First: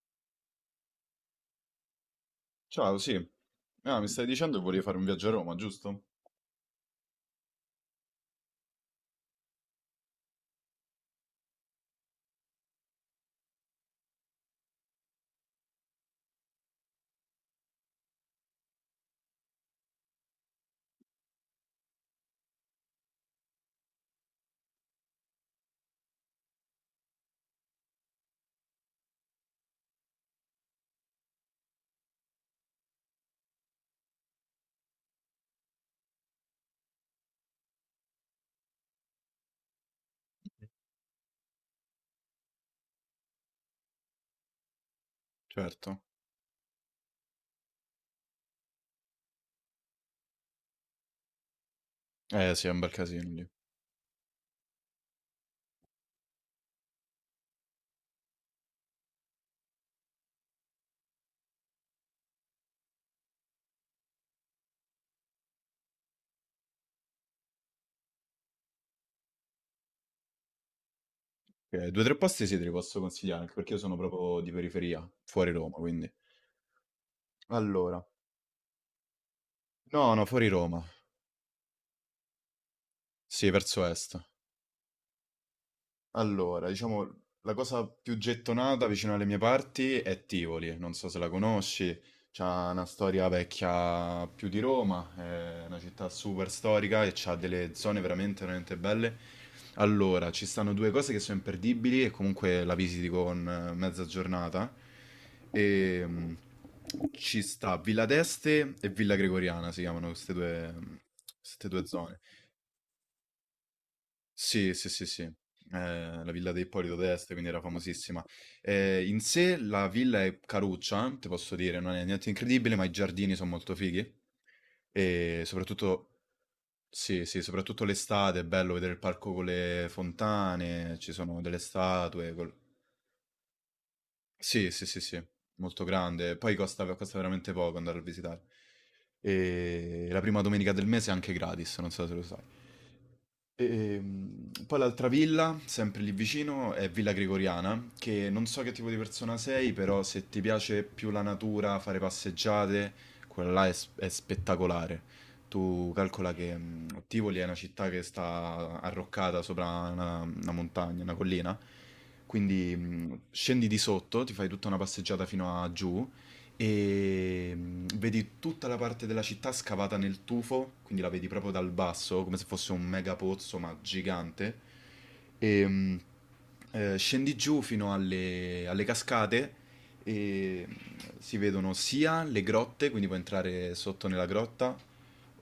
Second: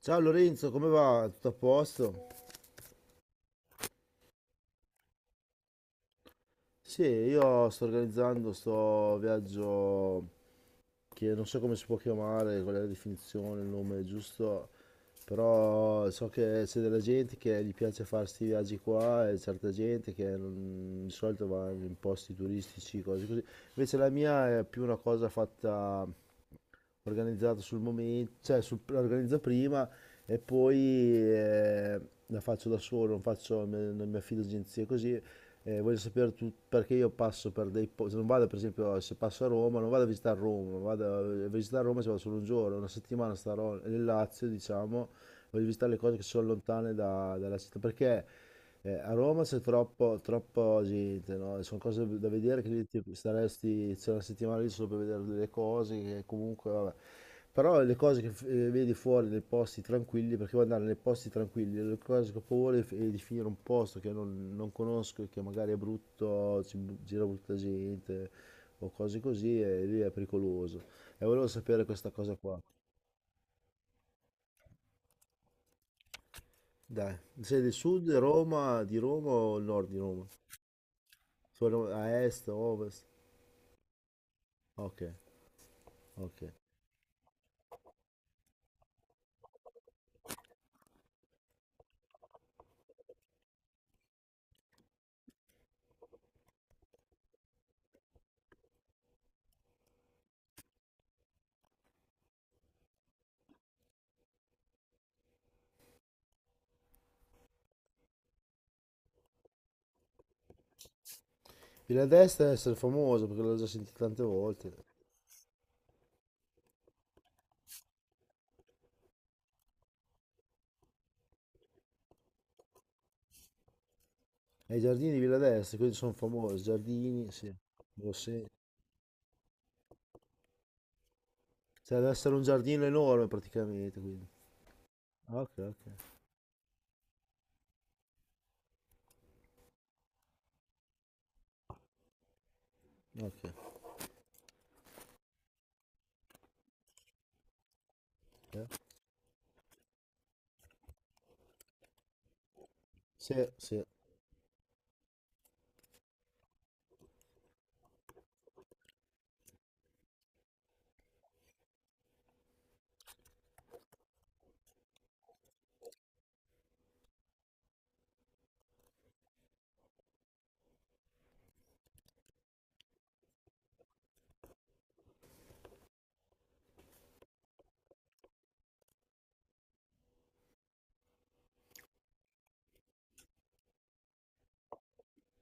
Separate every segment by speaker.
Speaker 1: Ciao Lorenzo, come va? Tutto a posto?
Speaker 2: Ciao, sì. Ah, mi stai dicendo che volevi fare un viaggio a Roma, giusto?
Speaker 1: Sì, io sto organizzando sto viaggio che non so come si può chiamare, qual è la definizione, il nome giusto, però so che c'è della gente che gli piace fare questi viaggi qua e certa gente che non- di solito va in posti turistici, cose così. Invece la mia è più una cosa fatta organizzato sul momento, cioè la organizzo prima e poi eh, la faccio da solo, non faccio, non mi affido a agenzie così. Voglio sapere perché io passo per dei posti, non vado per esempio se passo a Roma, non vado a visitare Roma, non vado a visitare Roma, ci vado solo un giorno, una settimana starò nel Lazio, diciamo, voglio visitare le
Speaker 2: Certo.
Speaker 1: cose che sono lontane dalla città, perché a Roma c'è troppo gente, no? Sono cose da
Speaker 2: Eh
Speaker 1: vedere
Speaker 2: sì, è un
Speaker 1: che
Speaker 2: bel
Speaker 1: ti
Speaker 2: casino lì.
Speaker 1: staresti, c'è una settimana lì solo per vedere delle cose che comunque, vabbè. Però le cose che vedi fuori nei posti tranquilli, perché vuoi andare nei posti tranquilli, le cose che ho paura è di finire in un posto che non, non conosco e che magari è brutto, gira brutta gente o cose così, e lì è pericoloso. E volevo sapere
Speaker 2: Due o
Speaker 1: questa
Speaker 2: tre
Speaker 1: cosa
Speaker 2: posti sì,
Speaker 1: qua.
Speaker 2: te li posso consigliare, anche perché io sono proprio di periferia, fuori Roma, quindi.
Speaker 1: Dai, sei del
Speaker 2: Allora.
Speaker 1: sud Roma, di Roma o il nord di
Speaker 2: No, no,
Speaker 1: Roma?
Speaker 2: fuori Roma.
Speaker 1: Sono a est, ovest?
Speaker 2: Sì, verso est.
Speaker 1: Ok, ok.
Speaker 2: Allora, diciamo, la cosa più gettonata vicino alle mie parti è Tivoli, non so se la conosci, c'ha una storia vecchia più di Roma, è una città super storica e c'ha delle zone veramente, veramente belle. Allora, ci stanno due cose che sono imperdibili e comunque la visiti con mezza giornata. E ci sta Villa d'Este e Villa Gregoriana, si chiamano queste due
Speaker 1: Villa
Speaker 2: zone.
Speaker 1: d'Este deve essere famosa perché l'ho già sentita tante
Speaker 2: Sì,
Speaker 1: volte.
Speaker 2: sì, sì, sì. La villa di Ippolito d'Este, quindi era famosissima. In sé la villa è caruccia, ti posso dire, non è niente incredibile, ma i giardini sono molto fighi.
Speaker 1: E i giardini di Villa
Speaker 2: E
Speaker 1: d'Este, quelli
Speaker 2: soprattutto,
Speaker 1: sono famosi.
Speaker 2: sì,
Speaker 1: Giardini,
Speaker 2: sì,
Speaker 1: sì.
Speaker 2: soprattutto
Speaker 1: Lo
Speaker 2: l'estate è
Speaker 1: se-
Speaker 2: bello vedere il parco con le fontane, ci sono delle
Speaker 1: Cioè, deve
Speaker 2: statue.
Speaker 1: essere un giardino enorme praticamente, quindi.
Speaker 2: Sì, sì, sì, sì,
Speaker 1: Ok,
Speaker 2: molto
Speaker 1: ok,
Speaker 2: grande. Poi costa veramente poco andare a visitare. E la prima domenica del mese è anche gratis, non so se lo sai.
Speaker 1: ok.
Speaker 2: E poi l'altra villa, sempre lì vicino, è Villa Gregoriana, che non so
Speaker 1: Eh?
Speaker 2: che tipo di persona sei, però se ti piace più la natura, fare passeggiate,
Speaker 1: Sì,
Speaker 2: quella là è,
Speaker 1: sì,
Speaker 2: s- è spettacolare. Tu calcola che Tivoli è una città che sta arroccata sopra una montagna, una collina, quindi scendi di sotto, ti fai tutta una passeggiata fino a giù e vedi tutta la parte della città scavata nel tufo, quindi la vedi proprio dal basso, come se fosse un mega pozzo, ma gigante. E scendi giù fino alle cascate e si vedono sia le grotte, quindi puoi entrare sotto nella grotta,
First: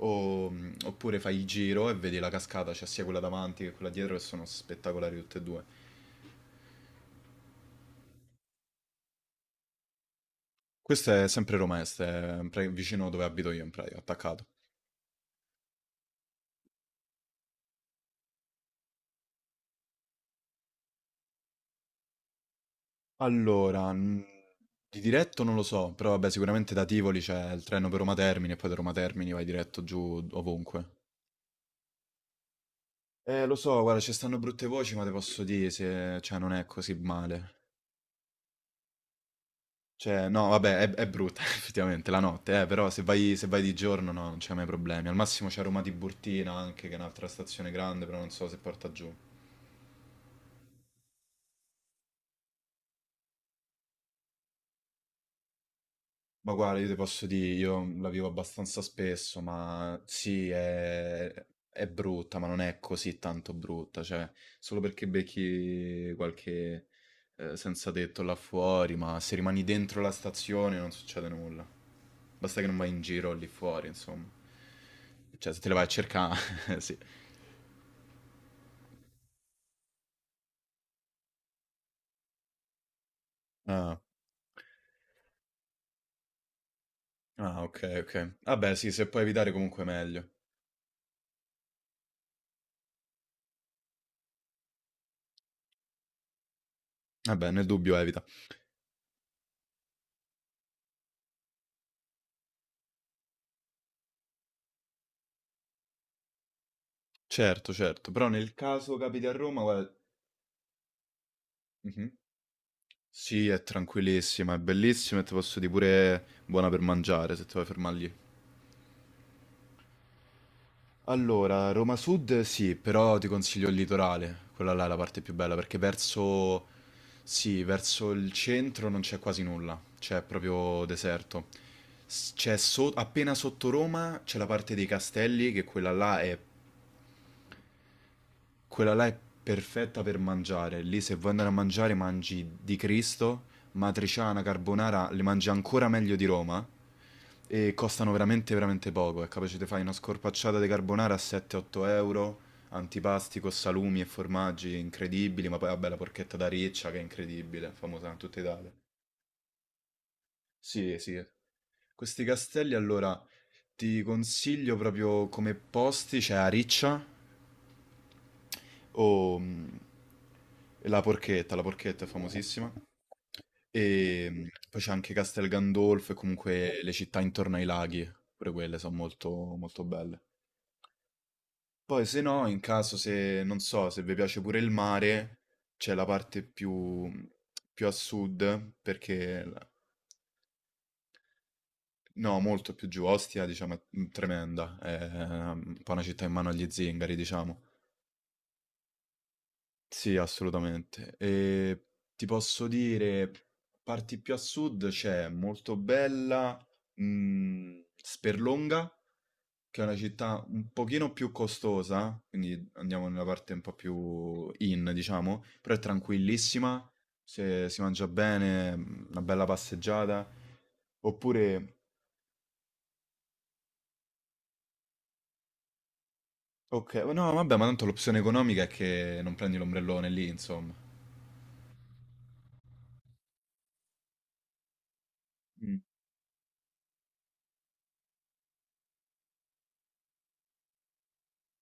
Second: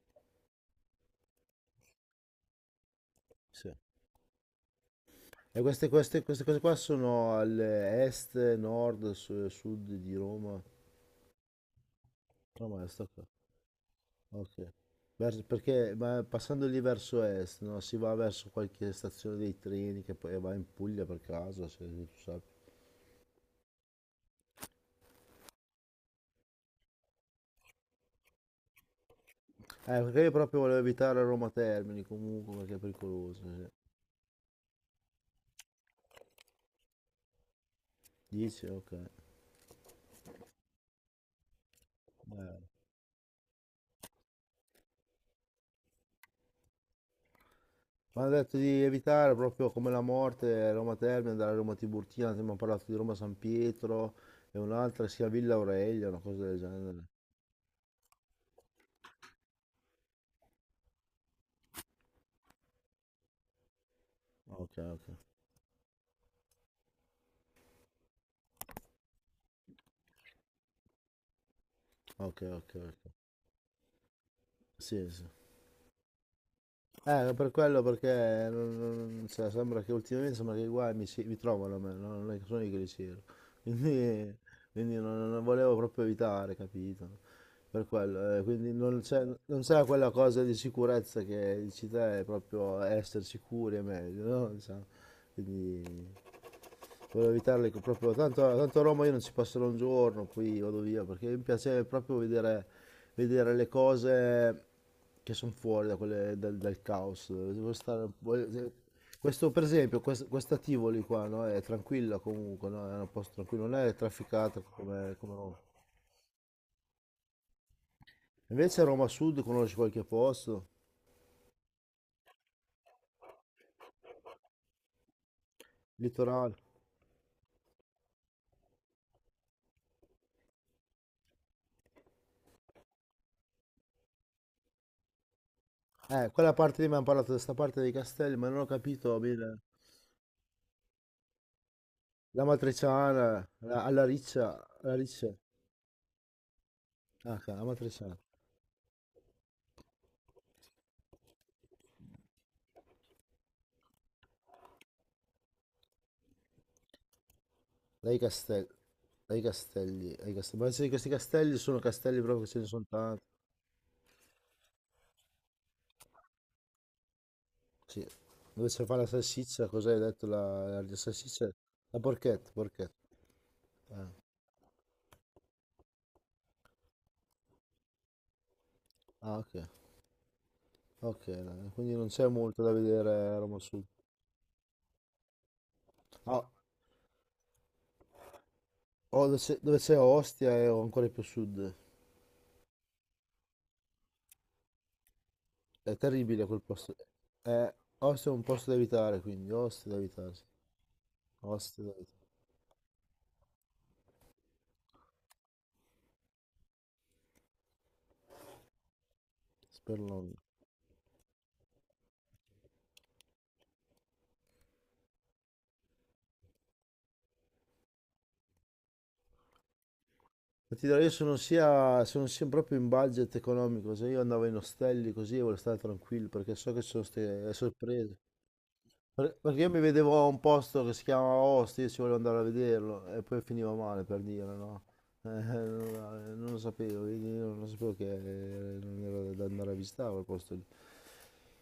Speaker 2: oppure fai il giro e vedi la cascata, c'è sia quella davanti
Speaker 1: sì.
Speaker 2: che quella dietro, che sono spettacolari tutte e
Speaker 1: E
Speaker 2: due.
Speaker 1: queste cose qua sono all'est, nord, sud di Roma.
Speaker 2: Questa è sempre Romest,
Speaker 1: Roma est,
Speaker 2: vicino
Speaker 1: ok.
Speaker 2: dove abito io in pratica, attaccato.
Speaker 1: Ok. Perché ma passando lì verso est, no? Si va verso qualche stazione dei treni che poi va in Puglia per caso, se tu sai.
Speaker 2: Allora, di diretto non lo so, però vabbè, sicuramente da Tivoli c'è il treno per Roma Termini e poi da Roma Termini vai diretto
Speaker 1: Perché
Speaker 2: giù
Speaker 1: io proprio volevo
Speaker 2: ovunque.
Speaker 1: evitare Roma Termini comunque perché è pericoloso.
Speaker 2: Lo
Speaker 1: Sì.
Speaker 2: so, guarda, ci stanno brutte voci, ma te posso dire se, cioè, non è così male.
Speaker 1: Dici? Ok.
Speaker 2: Cioè, no, vabbè, è brutta effettivamente la notte, però se vai di giorno no, non c'è mai problemi. Al massimo c'è Roma Tiburtina anche, che è un'altra stazione grande, però
Speaker 1: Mi
Speaker 2: non
Speaker 1: hanno
Speaker 2: so se
Speaker 1: detto di
Speaker 2: porta giù.
Speaker 1: evitare proprio come la morte Roma Termini, andare a Roma Tiburtina, abbiamo parlato di Roma San Pietro e un'altra che si chiama Villa Aurelia, una cosa
Speaker 2: Ma
Speaker 1: del
Speaker 2: guarda, io ti
Speaker 1: genere.
Speaker 2: posso dire, io la vivo abbastanza spesso, ma sì, è brutta, ma non è così tanto brutta, cioè,
Speaker 1: Ok,
Speaker 2: solo
Speaker 1: ok,
Speaker 2: perché becchi qualche senza tetto là fuori, ma se rimani dentro la stazione non succede nulla.
Speaker 1: ok,
Speaker 2: Basta che
Speaker 1: ok,
Speaker 2: non vai in
Speaker 1: ok.
Speaker 2: giro lì fuori, insomma.
Speaker 1: Sì, sì.
Speaker 2: Cioè, se te le vai a cercare, sì.
Speaker 1: Per quello perché cioè, sembra che i guai mi, mi trovano a me, no? Non è che sono io che li cerco.
Speaker 2: Ah,
Speaker 1: Quindi, quindi non volevo proprio evitare, capito?
Speaker 2: ah, ok,
Speaker 1: Per
Speaker 2: ok.
Speaker 1: quello, quindi
Speaker 2: Vabbè, sì, se puoi evitare
Speaker 1: non
Speaker 2: comunque
Speaker 1: c'è quella
Speaker 2: meglio.
Speaker 1: cosa di sicurezza che dici te, è proprio essere sicuri è meglio, no? Diciamo, quindi volevo
Speaker 2: Vabbè, nel
Speaker 1: evitarle
Speaker 2: dubbio
Speaker 1: proprio,
Speaker 2: evita.
Speaker 1: tanto a Roma io non ci passerò un giorno, poi vado via, perché mi piace proprio vedere, vedere le cose che sono fuori da dal caos.
Speaker 2: Certo,
Speaker 1: Devo stare,
Speaker 2: certo, però nel caso capiti a
Speaker 1: questo
Speaker 2: Roma,
Speaker 1: per
Speaker 2: guarda.
Speaker 1: esempio, questa Tivoli qua, no? È
Speaker 2: Mhm.
Speaker 1: tranquilla comunque, no? È un posto
Speaker 2: Sì, è
Speaker 1: tranquillo, non è
Speaker 2: tranquillissima, è
Speaker 1: trafficata
Speaker 2: bellissima e ti
Speaker 1: come
Speaker 2: posso
Speaker 1: Roma.
Speaker 2: dire pure buona per mangiare se ti vuoi fermare lì.
Speaker 1: Invece a Roma Sud conosci qualche posto,
Speaker 2: Allora, Roma Sud sì, però ti consiglio il litorale, quella là è la parte più bella perché
Speaker 1: litorale.
Speaker 2: verso, sì, verso il centro non c'è quasi nulla, c'è proprio deserto. C'è appena sotto Roma c'è la parte dei castelli, che quella là è
Speaker 1: Quella parte lì mi hanno parlato di questa parte dei castelli, ma non ho
Speaker 2: Quella là
Speaker 1: capito
Speaker 2: è
Speaker 1: bene.
Speaker 2: perfetta per mangiare. Lì se vuoi andare a mangiare
Speaker 1: La
Speaker 2: mangi di Cristo,
Speaker 1: matriciana, la, alla
Speaker 2: matriciana,
Speaker 1: alla
Speaker 2: carbonara, le
Speaker 1: riccia,
Speaker 2: mangi ancora meglio di Roma
Speaker 1: ah, la
Speaker 2: e costano
Speaker 1: matriciana,
Speaker 2: veramente veramente poco. È capace di fare una scorpacciata di carbonara a 7-8 euro, antipasti con salumi e formaggi incredibili, ma poi vabbè la porchetta da riccia che è incredibile, famosa in
Speaker 1: dai
Speaker 2: tutta Italia.
Speaker 1: castelli, dai castelli. Ma sì,
Speaker 2: Sì,
Speaker 1: questi
Speaker 2: sì.
Speaker 1: castelli sono castelli
Speaker 2: Questi
Speaker 1: proprio che ce ne
Speaker 2: castelli
Speaker 1: sono
Speaker 2: allora
Speaker 1: tanti.
Speaker 2: ti consiglio proprio come posti, c'è Ariccia,
Speaker 1: Sì, dove si fa la
Speaker 2: o
Speaker 1: salsiccia,
Speaker 2: mh,
Speaker 1: cos'hai detto? La salsiccia?
Speaker 2: la
Speaker 1: La
Speaker 2: porchetta è
Speaker 1: porchetta,
Speaker 2: famosissima.
Speaker 1: porchetta. Eh,
Speaker 2: E poi c'è anche Castel Gandolfo e comunque le città intorno ai laghi, pure quelle sono molto,
Speaker 1: Ah, ok,
Speaker 2: molto belle.
Speaker 1: ok, dai, quindi
Speaker 2: Poi
Speaker 1: non
Speaker 2: se
Speaker 1: c'è
Speaker 2: no, in
Speaker 1: molto da
Speaker 2: caso
Speaker 1: vedere a
Speaker 2: se,
Speaker 1: Roma
Speaker 2: non
Speaker 1: Sud.
Speaker 2: so, se vi piace pure il mare, c'è la parte
Speaker 1: Ah,
Speaker 2: più, più a sud,
Speaker 1: oh,
Speaker 2: perché,
Speaker 1: dove c'è Ostia è ancora più a sud.
Speaker 2: no, molto più giù, Ostia, diciamo, è tremenda, è un po'
Speaker 1: È
Speaker 2: una città in
Speaker 1: terribile
Speaker 2: mano
Speaker 1: quel
Speaker 2: agli
Speaker 1: posto.
Speaker 2: zingari, diciamo.
Speaker 1: Ostia è un posto da evitare, quindi Ostia da
Speaker 2: Sì,
Speaker 1: evitare. Sì.
Speaker 2: assolutamente.
Speaker 1: Ostia
Speaker 2: E
Speaker 1: da
Speaker 2: ti
Speaker 1: evitare.
Speaker 2: posso dire, parti più a sud c'è Moltobella, Sperlonga, che è una
Speaker 1: Spero non.
Speaker 2: città un pochino più costosa, quindi andiamo nella parte un po' più in, diciamo, però è tranquillissima, se si mangia bene, una bella passeggiata.
Speaker 1: Ma ti dirò, io
Speaker 2: Oppure,
Speaker 1: sono sia proprio in budget economico, se io andavo in ostelli così e volevo stare tranquillo perché so che ci
Speaker 2: ok,
Speaker 1: sono
Speaker 2: no,
Speaker 1: queste
Speaker 2: vabbè, ma tanto
Speaker 1: sorprese.
Speaker 2: l'opzione economica è che non prendi
Speaker 1: Perché io mi
Speaker 2: l'ombrellone
Speaker 1: vedevo a
Speaker 2: lì,
Speaker 1: un
Speaker 2: insomma.
Speaker 1: posto che si chiamava Ostia, io ci volevo andare a vederlo e poi finiva male per dire, no?
Speaker 2: Mm.
Speaker 1: Non lo sapevo, quindi io non sapevo che non era da andare a visitare quel posto lì.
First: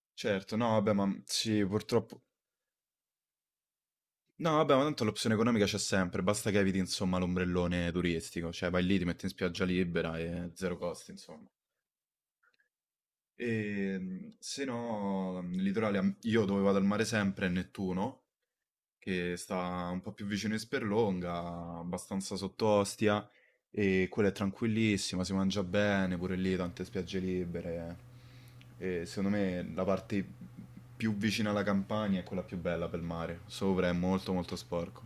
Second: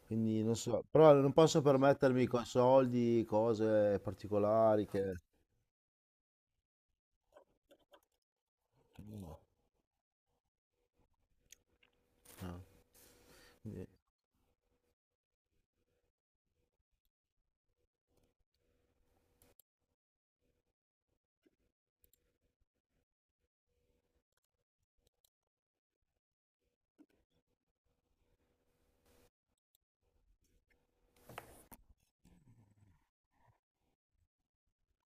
Speaker 1: Quindi
Speaker 2: Certo,
Speaker 1: non
Speaker 2: no,
Speaker 1: so,
Speaker 2: vabbè,
Speaker 1: però
Speaker 2: ma
Speaker 1: non posso
Speaker 2: sì, purtroppo.
Speaker 1: permettermi con soldi, cose
Speaker 2: No, vabbè, ma
Speaker 1: particolari
Speaker 2: tanto
Speaker 1: che...
Speaker 2: l'opzione economica c'è sempre, basta che eviti, insomma, l'ombrellone turistico, cioè vai lì, ti metti in
Speaker 1: no,
Speaker 2: spiaggia libera e zero costi, insomma.
Speaker 1: no,
Speaker 2: E
Speaker 1: niente.
Speaker 2: mh, se no, il litorale, io dove vado al mare sempre è Nettuno, che sta un po' più vicino in Sperlonga, abbastanza sotto Ostia, e quella è tranquillissima, si mangia bene, pure lì tante spiagge libere. E secondo me la parte più vicina alla campagna è quella più bella per il mare, sopra è molto molto sporco.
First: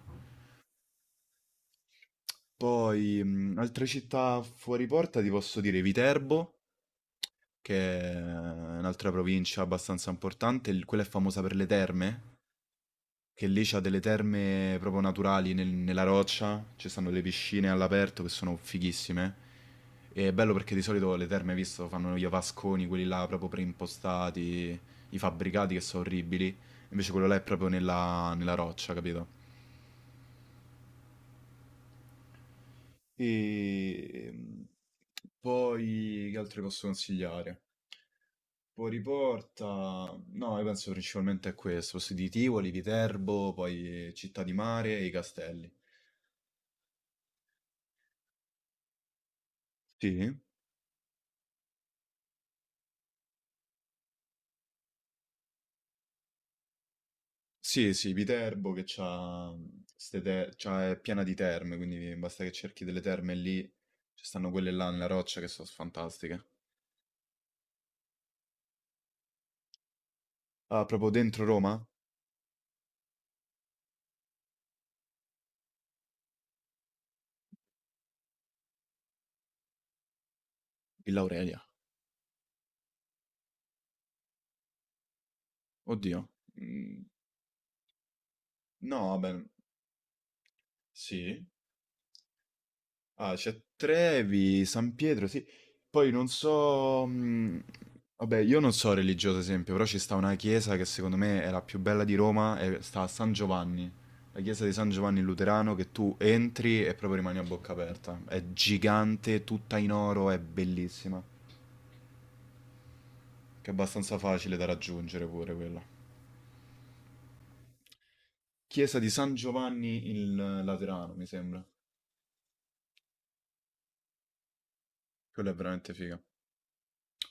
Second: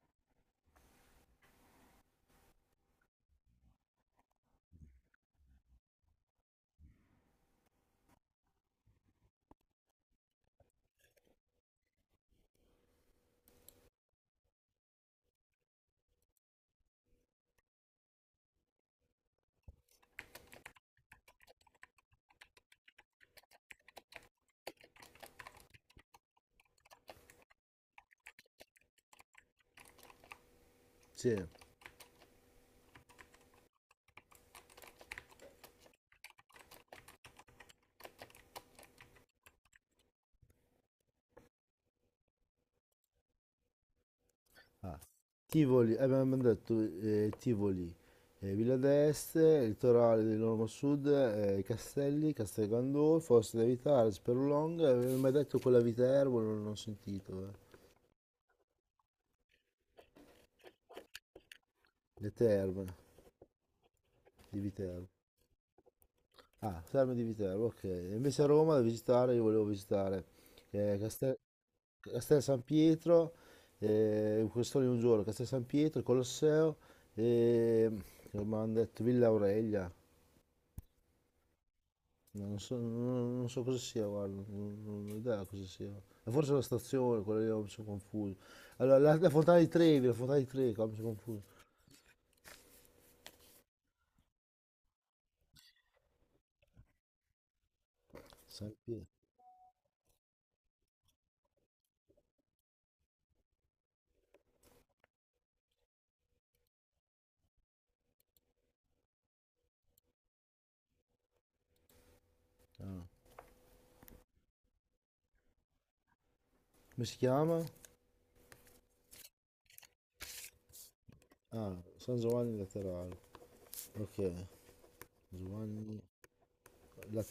Speaker 2: Poi, altre città fuori porta, ti posso dire Viterbo, che è un'altra provincia abbastanza importante, quella è famosa per le terme, che lì c'ha delle terme proprio naturali nella roccia, ci stanno le piscine all'aperto che sono fighissime. E è bello perché di solito le terme, hai visto, fanno gli avasconi, quelli là proprio preimpostati, i fabbricati che sono orribili, invece quello là è proprio nella roccia, capito?
Speaker 1: Sì.
Speaker 2: E poi che altro posso consigliare? Poi riporta, no, io penso principalmente a questo, posti di Tivoli, Viterbo, poi Città di Mare
Speaker 1: Ah,
Speaker 2: e i castelli.
Speaker 1: Abbiamo detto Tivoli, Villa d'Este, litorale
Speaker 2: Sì?
Speaker 1: dell'Ormo Sud, Castelli, Castel Gandolfo, Oste da Vitale, Sperlonga, avevo mai detto quella Viterbo, non ho sentito, eh.
Speaker 2: Sì, sì, Viterbo che c'ha, ste te- c'ha- è piena di terme, quindi
Speaker 1: Le
Speaker 2: basta che cerchi
Speaker 1: terme
Speaker 2: delle terme lì, ci stanno
Speaker 1: di
Speaker 2: quelle là nella
Speaker 1: Viterbo.
Speaker 2: roccia che sono fantastiche.
Speaker 1: Ah, Terme di Viterbo, ok. E invece a Roma da visitare, io volevo visitare
Speaker 2: Ah,
Speaker 1: eh,
Speaker 2: proprio
Speaker 1: Castel,
Speaker 2: dentro Roma?
Speaker 1: Castel San Pietro, questo lì un giorno, Castel San Pietro, Colosseo e come hanno detto Villa Aurelia.
Speaker 2: Villa Aurelia.
Speaker 1: No, non so, non so cosa sia, guarda, non ho idea cosa sia.
Speaker 2: Oddio.
Speaker 1: E forse la
Speaker 2: Mm,
Speaker 1: stazione, quella lì mi sono confuso. Allora,
Speaker 2: no,
Speaker 1: la
Speaker 2: vabbè,
Speaker 1: Fontana di Trevi, la Fontana di Trevi, qua mi sono confuso.
Speaker 2: sì. Ah, c'è Trevi, San Pietro, sì. Poi non so. Vabbè, io non
Speaker 1: San
Speaker 2: so
Speaker 1: Pietro.
Speaker 2: religioso esempio, però ci sta una chiesa che secondo me è la più bella di Roma e sta a San Giovanni. La chiesa di San Giovanni Luterano che tu entri e proprio rimani a bocca aperta. È gigante, tutta in oro, è bellissima. Che è abbastanza facile da raggiungere pure quella.
Speaker 1: Come si chiama?
Speaker 2: Chiesa di San Giovanni il Laterano, mi sembra.
Speaker 1: Ah, San Giovanni Laterano. Ok,
Speaker 2: Quella è veramente
Speaker 1: Giovanni
Speaker 2: figa.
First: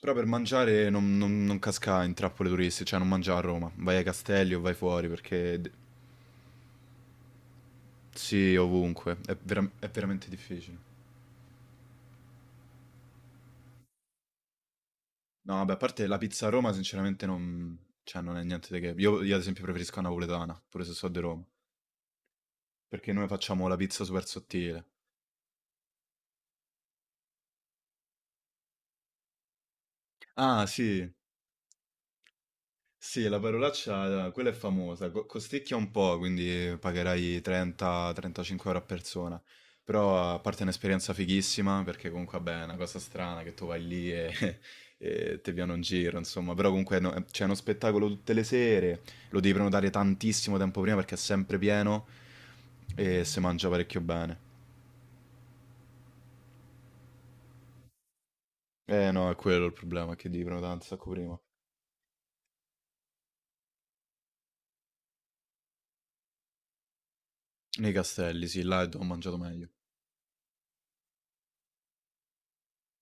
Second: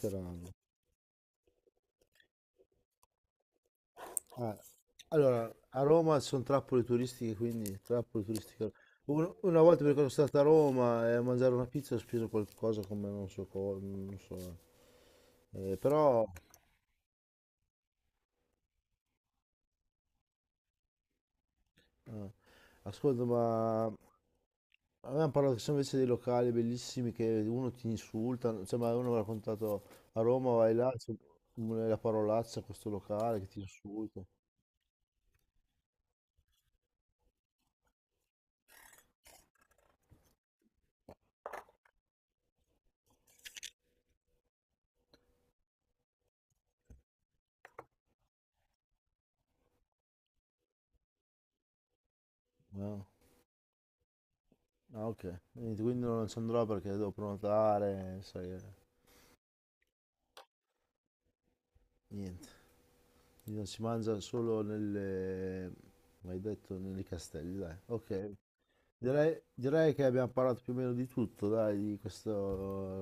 Speaker 2: Però per mangiare non casca in trappole turistiche, cioè non mangia a Roma, vai ai castelli
Speaker 1: Eh,
Speaker 2: o vai fuori
Speaker 1: Allora,
Speaker 2: perché
Speaker 1: a Roma sono trappole turistiche, quindi trappole
Speaker 2: sì,
Speaker 1: turistiche.
Speaker 2: ovunque,
Speaker 1: Una volta
Speaker 2: è
Speaker 1: perché sono
Speaker 2: veramente
Speaker 1: stato a
Speaker 2: difficile.
Speaker 1: Roma e a mangiare una pizza ho speso qualcosa come non so cosa, non so.
Speaker 2: No, vabbè, a parte la
Speaker 1: Però,
Speaker 2: pizza a Roma sinceramente non, cioè, non è niente di che. Io, ad esempio, preferisco la napoletana, pure se so di Roma,
Speaker 1: eh,
Speaker 2: perché
Speaker 1: ascolta,
Speaker 2: noi facciamo la
Speaker 1: ma
Speaker 2: pizza super sottile.
Speaker 1: avevamo parlato che sono invece dei locali bellissimi che uno ti insulta, cioè, ma uno mi ha raccontato a Roma
Speaker 2: Ah
Speaker 1: vai là,
Speaker 2: sì.
Speaker 1: c'è la parolaccia a questo
Speaker 2: Sì, la
Speaker 1: locale che ti insulta.
Speaker 2: parolaccia, quella è famosa, costicchia un po', quindi pagherai 30-35 euro a persona, però a parte un'esperienza fighissima, perché comunque vabbè, è una cosa strana che tu vai lì e, e ti viene un giro, insomma, però comunque c'è uno spettacolo tutte le sere, lo devi prenotare tantissimo tempo prima perché è sempre pieno
Speaker 1: Eh.
Speaker 2: e si mangia parecchio bene.
Speaker 1: Ah, ok. Niente, quindi non ci andrò perché devo prenotare, sai,
Speaker 2: Eh no, è quello il problema, che devi prenotare un sacco prima.
Speaker 1: niente. Quindi non si mangia solo nelle, come hai detto, nei castelli, dai.
Speaker 2: Nei
Speaker 1: Ok.
Speaker 2: castelli, sì, là è dove ho mangiato meglio.
Speaker 1: Direi che abbiamo parlato più o meno di tutto, dai, di questo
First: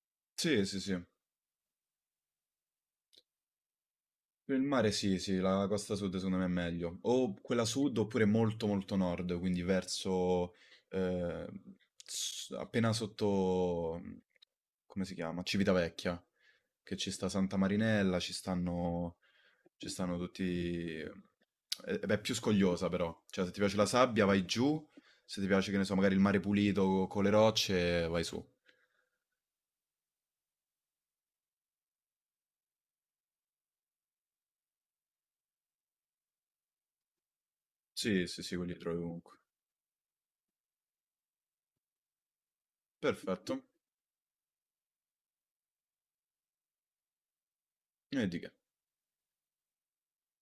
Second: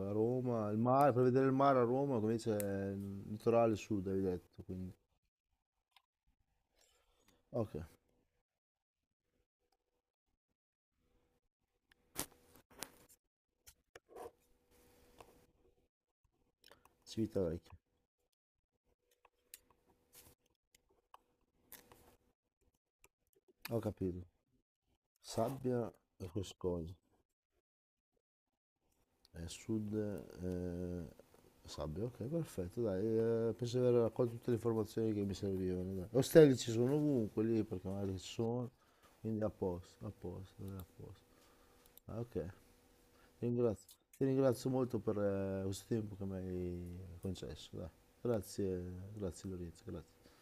Speaker 2: Sì,
Speaker 1: Roma, il
Speaker 2: sì, sì.
Speaker 1: mare, per vedere il mare a Roma, come dice, il litorale sud, hai
Speaker 2: Il
Speaker 1: detto,
Speaker 2: mare
Speaker 1: quindi.
Speaker 2: sì, sì, la costa sud secondo me è meglio. O quella
Speaker 1: Ok,
Speaker 2: sud oppure molto molto nord, quindi verso eh, appena sotto, come si chiama? Civitavecchia, che ci sta Santa
Speaker 1: Civitavecchia.
Speaker 2: Marinella, ci stanno tutti. eh, Beh, è più scogliosa però, cioè se ti piace
Speaker 1: Ho
Speaker 2: la sabbia
Speaker 1: capito.
Speaker 2: vai giù, se ti piace che ne
Speaker 1: Sabbia
Speaker 2: so, magari il
Speaker 1: e
Speaker 2: mare
Speaker 1: Coscoglio.
Speaker 2: pulito con le rocce vai su.
Speaker 1: Sud, eh, sabbia, ok, perfetto, dai, penso di aver raccolto tutte le informazioni che mi servivano. Dai. Ostelli ci sono ovunque lì, perché magari
Speaker 2: Sì,
Speaker 1: ci
Speaker 2: sì, sì,
Speaker 1: sono,
Speaker 2: quelli li trovi ovunque.
Speaker 1: quindi a posto, dai, a posto. Ah, ok, ti
Speaker 2: Perfetto,
Speaker 1: ringrazio, ti ringrazio molto per questo tempo che mi hai concesso, dai.
Speaker 2: e di che.
Speaker 1: Grazie, grazie Lorenzo, grazie.